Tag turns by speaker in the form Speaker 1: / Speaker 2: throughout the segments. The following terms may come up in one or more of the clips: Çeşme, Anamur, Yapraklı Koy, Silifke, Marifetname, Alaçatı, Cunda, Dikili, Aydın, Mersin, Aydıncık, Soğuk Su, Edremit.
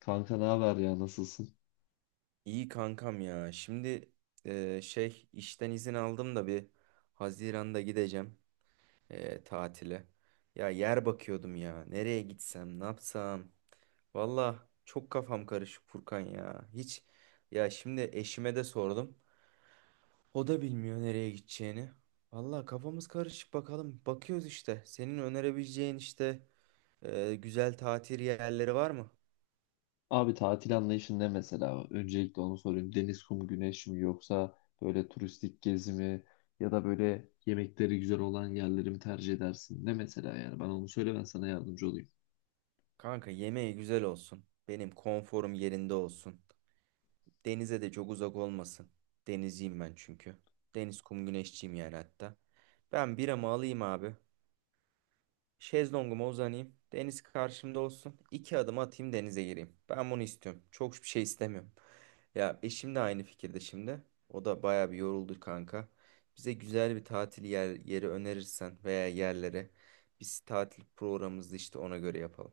Speaker 1: Kanka ne haber ya nasılsın?
Speaker 2: İyi kankam ya. Şimdi şey işten izin aldım da bir Haziran'da gideceğim tatile. Ya yer bakıyordum ya. Nereye gitsem, ne yapsam. Valla çok kafam karışık Furkan ya. Hiç ya şimdi eşime de sordum. O da bilmiyor nereye gideceğini. Valla kafamız karışık bakalım. Bakıyoruz işte. Senin önerebileceğin işte güzel tatil yerleri var mı?
Speaker 1: Abi tatil anlayışın ne mesela? Öncelikle onu sorayım. Deniz, kum, güneş mi yoksa böyle turistik gezi mi ya da böyle yemekleri güzel olan yerleri mi tercih edersin? Ne mesela yani? Bana onu söyle ben sana yardımcı olayım.
Speaker 2: Kanka yemeği güzel olsun. Benim konforum yerinde olsun. Denize de çok uzak olmasın. Denizciyim ben çünkü. Deniz kum güneşçiyim yani hatta. Ben biramı alayım abi. Şezlonguma uzanayım. Deniz karşımda olsun. 2 adım atayım, denize gireyim. Ben bunu istiyorum. Çok bir şey istemiyorum. Ya eşim de aynı fikirde şimdi. O da baya bir yoruldu kanka. Bize güzel bir tatil yeri önerirsen veya yerlere biz tatil programımızı işte ona göre yapalım.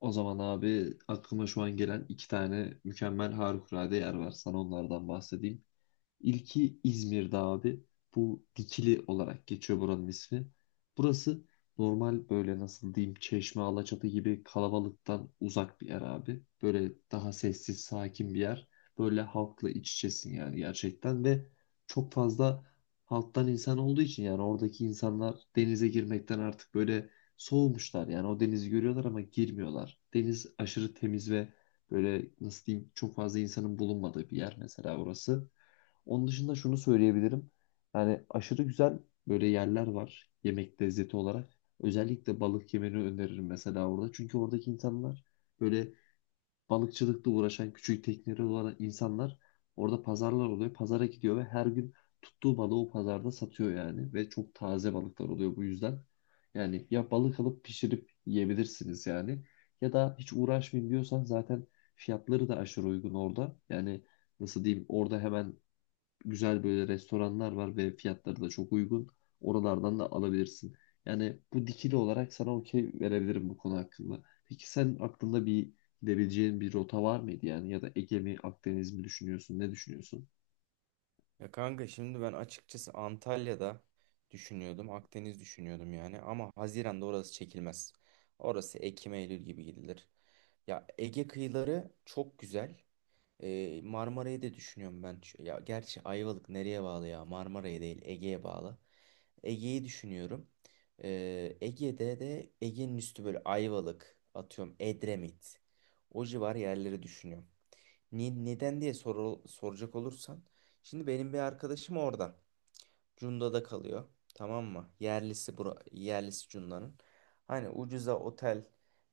Speaker 1: O zaman abi aklıma şu an gelen iki tane mükemmel harikulade yer var. Sana onlardan bahsedeyim. İlki İzmir'de abi. Bu Dikili olarak geçiyor buranın ismi. Burası normal böyle nasıl diyeyim Çeşme, Alaçatı gibi kalabalıktan uzak bir yer abi. Böyle daha sessiz, sakin bir yer. Böyle halkla iç içesin yani gerçekten ve çok fazla halktan insan olduğu için yani oradaki insanlar denize girmekten artık böyle soğumuşlar. Yani o denizi görüyorlar ama girmiyorlar. Deniz aşırı temiz ve böyle nasıl diyeyim çok fazla insanın bulunmadığı bir yer mesela orası. Onun dışında şunu söyleyebilirim. Yani aşırı güzel böyle yerler var yemek lezzeti olarak. Özellikle balık yemeni öneririm mesela orada. Çünkü oradaki insanlar böyle balıkçılıkla uğraşan küçük tekneleri olan insanlar orada pazarlar oluyor. Pazara gidiyor ve her gün tuttuğu balığı o pazarda satıyor yani. Ve çok taze balıklar oluyor bu yüzden. Yani ya balık alıp pişirip yiyebilirsiniz yani. Ya da hiç uğraşmayayım diyorsan zaten fiyatları da aşırı uygun orada. Yani nasıl diyeyim orada hemen güzel böyle restoranlar var ve fiyatları da çok uygun. Oralardan da alabilirsin. Yani bu dikili olarak sana okey verebilirim bu konu hakkında. Peki sen aklında bir gidebileceğin bir rota var mıydı yani ya da Ege mi Akdeniz mi düşünüyorsun ne düşünüyorsun?
Speaker 2: Ya kanka şimdi ben açıkçası Antalya'da düşünüyordum. Akdeniz düşünüyordum yani. Ama Haziran'da orası çekilmez. Orası Ekim Eylül gibi gidilir. Ya Ege kıyıları çok güzel. Marmara'yı da düşünüyorum ben. Ya gerçi Ayvalık nereye bağlı ya? Marmara'ya değil, Ege'ye bağlı. Ege'yi düşünüyorum. Ege'de de Ege'nin üstü, böyle Ayvalık, atıyorum Edremit. O civar yerleri düşünüyorum. Neden diye soracak olursan: şimdi benim bir arkadaşım oradan. Cunda'da kalıyor. Tamam mı? Yerlisi Cunda'nın. Hani ucuza otel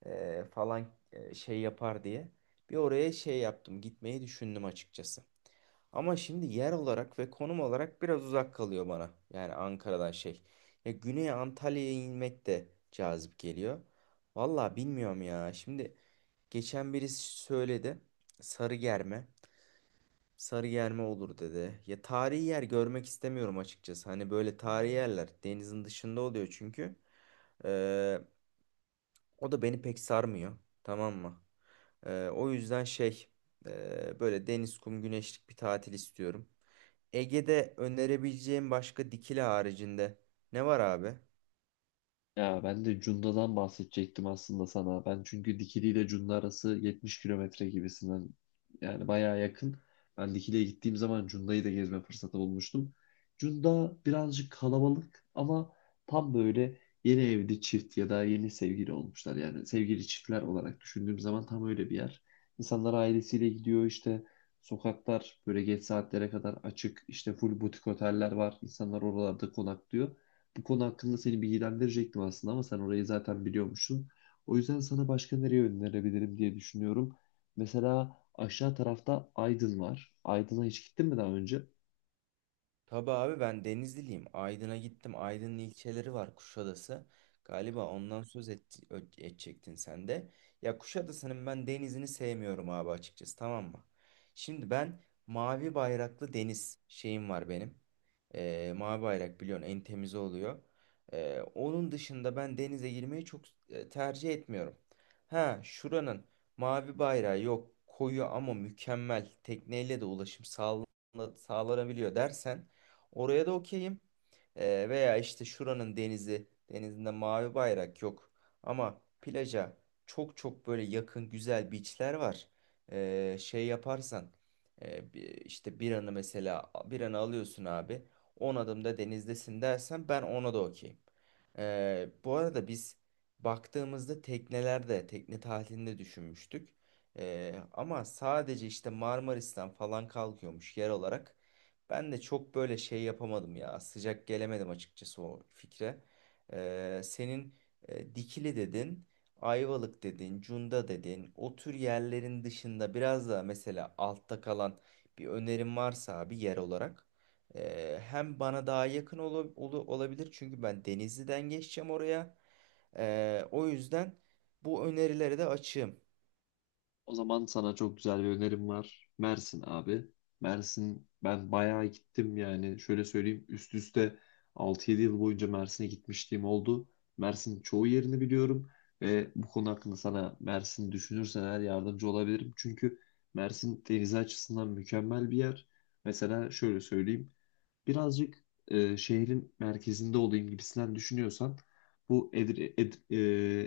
Speaker 2: falan şey yapar diye. Bir oraya şey yaptım. Gitmeyi düşündüm açıkçası. Ama şimdi yer olarak ve konum olarak biraz uzak kalıyor bana. Yani Ankara'dan şey. Ya Güney Antalya'ya inmek de cazip geliyor. Vallahi bilmiyorum ya. Şimdi geçen birisi söyledi. Sarıgerme. Sarıyer mi olur dedi. Ya tarihi yer görmek istemiyorum açıkçası. Hani böyle tarihi yerler denizin dışında oluyor çünkü. Ee, O da beni pek sarmıyor. Tamam mı? O yüzden şey, böyle deniz, kum, güneşlik bir tatil istiyorum. Ege'de önerebileceğim başka, Dikili haricinde, ne var abi?
Speaker 1: Ya ben de Cunda'dan bahsedecektim aslında sana. Ben çünkü Dikili ile Cunda arası 70 kilometre gibisinden yani bayağı yakın. Ben Dikili'ye gittiğim zaman Cunda'yı da gezme fırsatı bulmuştum. Cunda birazcık kalabalık ama tam böyle yeni evli çift ya da yeni sevgili olmuşlar. Yani sevgili çiftler olarak düşündüğüm zaman tam öyle bir yer. İnsanlar ailesiyle gidiyor işte sokaklar böyle geç saatlere kadar açık işte full butik oteller var. İnsanlar oralarda konaklıyor. Bu konu hakkında seni bilgilendirecektim aslında ama sen orayı zaten biliyormuşsun. O yüzden sana başka nereye önerebilirim diye düşünüyorum. Mesela aşağı tarafta Aydın var. Aydın'a hiç gittin mi daha önce?
Speaker 2: Tabii abi, ben Denizliliyim. Aydın'a gittim. Aydın'ın ilçeleri var, Kuşadası. Galiba ondan söz edecektin sen de. Ya Kuşadası'nın ben denizini sevmiyorum abi açıkçası, tamam mı? Şimdi ben mavi bayraklı deniz şeyim var benim. Mavi bayrak biliyorsun en temizi oluyor. Onun dışında ben denize girmeyi çok tercih etmiyorum. Ha, şuranın mavi bayrağı yok koyu, ama mükemmel, tekneyle de ulaşım sağlanabiliyor dersen, oraya da okeyim. Veya işte şuranın denizinde mavi bayrak yok. Ama plaja çok çok böyle yakın güzel beachler var. Şey yaparsan, e, bi- işte bir anı mesela, bir anı alıyorsun abi. 10 adımda denizdesin dersen, ben ona da okeyim. Bu arada biz baktığımızda tekne tatilinde düşünmüştük. Ama sadece işte Marmaris'ten falan kalkıyormuş yer olarak. Ben de çok böyle şey yapamadım ya. Sıcak gelemedim açıkçası o fikre. Senin Dikili dedin, Ayvalık dedin, Cunda dedin. O tür yerlerin dışında biraz daha mesela altta kalan bir önerim varsa abi, yer olarak. Hem bana daha yakın olabilir, çünkü ben Denizli'den geçeceğim oraya. O yüzden bu önerileri de açığım.
Speaker 1: O zaman sana çok güzel bir önerim var. Mersin abi. Mersin ben bayağı gittim yani. Şöyle söyleyeyim üst üste 6-7 yıl boyunca Mersin'e gitmişliğim oldu. Mersin'in çoğu yerini biliyorum ve bu konu hakkında sana Mersin düşünürsen eğer yardımcı olabilirim. Çünkü Mersin deniz açısından mükemmel bir yer. Mesela şöyle söyleyeyim. Birazcık şehrin merkezinde olayım gibisinden düşünüyorsan bu Edre- Ed-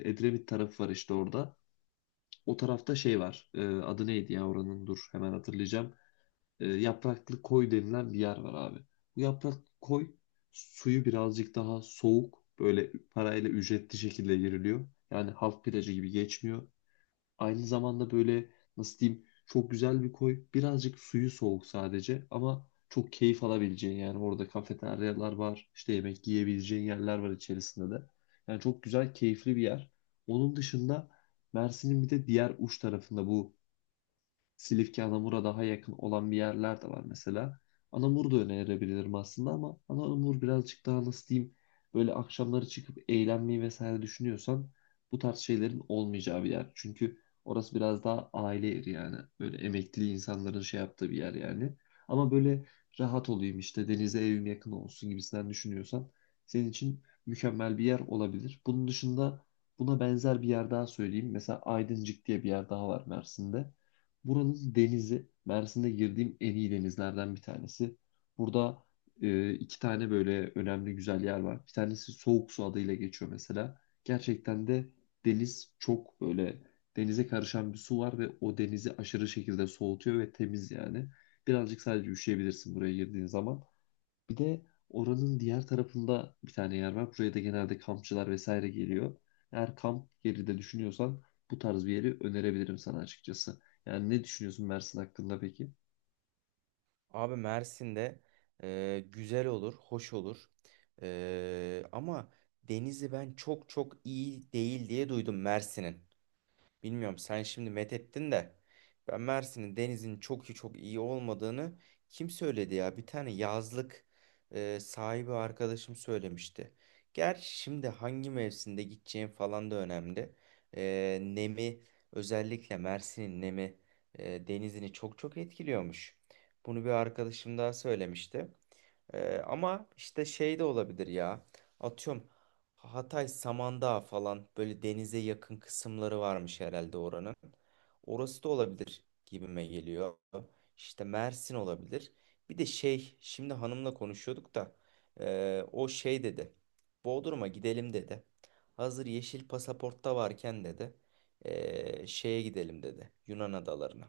Speaker 1: e, Edremit tarafı var işte orada. O tarafta şey var. Adı neydi ya oranın? Dur hemen hatırlayacağım. Yapraklı Koy denilen bir yer var abi. Bu Yapraklı Koy suyu birazcık daha soğuk. Böyle parayla ücretli şekilde giriliyor. Yani halk plajı gibi geçmiyor. Aynı zamanda böyle nasıl diyeyim çok güzel bir koy. Birazcık suyu soğuk sadece ama çok keyif alabileceğin yani orada kafeteryalar var. İşte yemek yiyebileceğin yerler var içerisinde de. Yani çok güzel keyifli bir yer. Onun dışında Mersin'in bir de diğer uç tarafında bu Silifke, Anamur'a daha yakın olan bir yerler de var mesela. Anamur da önerebilirim aslında ama Anamur birazcık daha nasıl diyeyim böyle akşamları çıkıp eğlenmeyi vesaire düşünüyorsan bu tarz şeylerin olmayacağı bir yer. Çünkü orası biraz daha aile yeri yani. Böyle emekli insanların şey yaptığı bir yer yani. Ama böyle rahat olayım işte denize evim yakın olsun gibisinden düşünüyorsan senin için mükemmel bir yer olabilir. Bunun dışında buna benzer bir yer daha söyleyeyim. Mesela Aydıncık diye bir yer daha var Mersin'de. Buranın denizi Mersin'de girdiğim en iyi denizlerden bir tanesi. Burada iki tane böyle önemli güzel yer var. Bir tanesi Soğuk Su adıyla geçiyor mesela. Gerçekten de deniz çok böyle denize karışan bir su var ve o denizi aşırı şekilde soğutuyor ve temiz yani. Birazcık sadece üşüyebilirsin buraya girdiğin zaman. Bir de oranın diğer tarafında bir tane yer var. Buraya da genelde kampçılar vesaire geliyor. Eğer kamp yeri de düşünüyorsan bu tarz bir yeri önerebilirim sana açıkçası. Yani ne düşünüyorsun Mersin hakkında peki?
Speaker 2: Abi Mersin'de güzel olur, hoş olur. Ama denizi ben çok çok iyi değil diye duydum Mersin'in. Bilmiyorum, sen şimdi methettin de, ben Mersin'in denizin çok iyi olmadığını kim söyledi ya? Bir tane yazlık sahibi arkadaşım söylemişti. Gerçi şimdi hangi mevsimde gideceğim falan da önemli. Nemi, özellikle Mersin'in nemi denizini çok çok etkiliyormuş. Bunu bir arkadaşım daha söylemişti. Ama işte şey de olabilir ya. Atıyorum, Hatay Samandağ falan, böyle denize yakın kısımları varmış herhalde oranın. Orası da olabilir gibime geliyor. İşte Mersin olabilir. Bir de şey, şimdi hanımla konuşuyorduk da o şey dedi. Bodrum'a gidelim dedi. Hazır yeşil pasaportta varken dedi, şeye gidelim dedi, Yunan adalarına.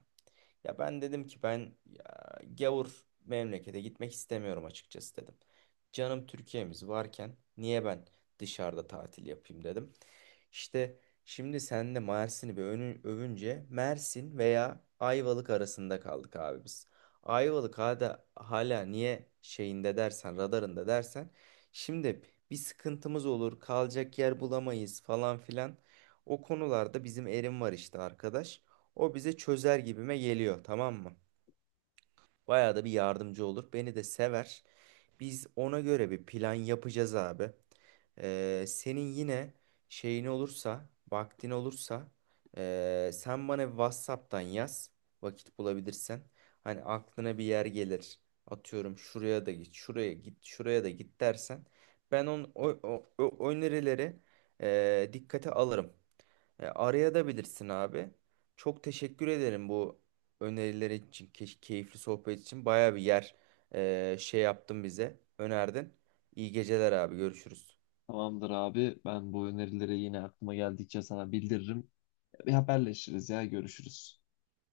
Speaker 2: Ya ben dedim ki, ben ya, gavur memlekete gitmek istemiyorum açıkçası dedim. Canım Türkiye'miz varken niye ben dışarıda tatil yapayım dedim. İşte şimdi sen de Mersin'i bir övünce, Mersin veya Ayvalık arasında kaldık abi biz. Ayvalık hala niye şeyinde dersen, radarında dersen: şimdi bir sıkıntımız olur, kalacak yer bulamayız falan filan. O konularda bizim Erim var işte, arkadaş. O bize çözer gibime geliyor, tamam mı? Bayağı da bir yardımcı olur. Beni de sever. Biz ona göre bir plan yapacağız abi. Senin yine şeyin olursa, vaktin olursa, sen bana WhatsApp'tan yaz, vakit bulabilirsen. Hani aklına bir yer gelir. Atıyorum, şuraya da git, şuraya git, şuraya da git dersen, ben o önerileri dikkate alırım. Araya da bilirsin abi. Çok teşekkür ederim bu öneriler için, keyifli sohbet için. Baya bir yer şey yaptın bize, önerdin. İyi geceler abi, görüşürüz.
Speaker 1: Tamamdır abi. Ben bu önerileri yine aklıma geldikçe sana bildiririm. Bir haberleşiriz ya. Görüşürüz.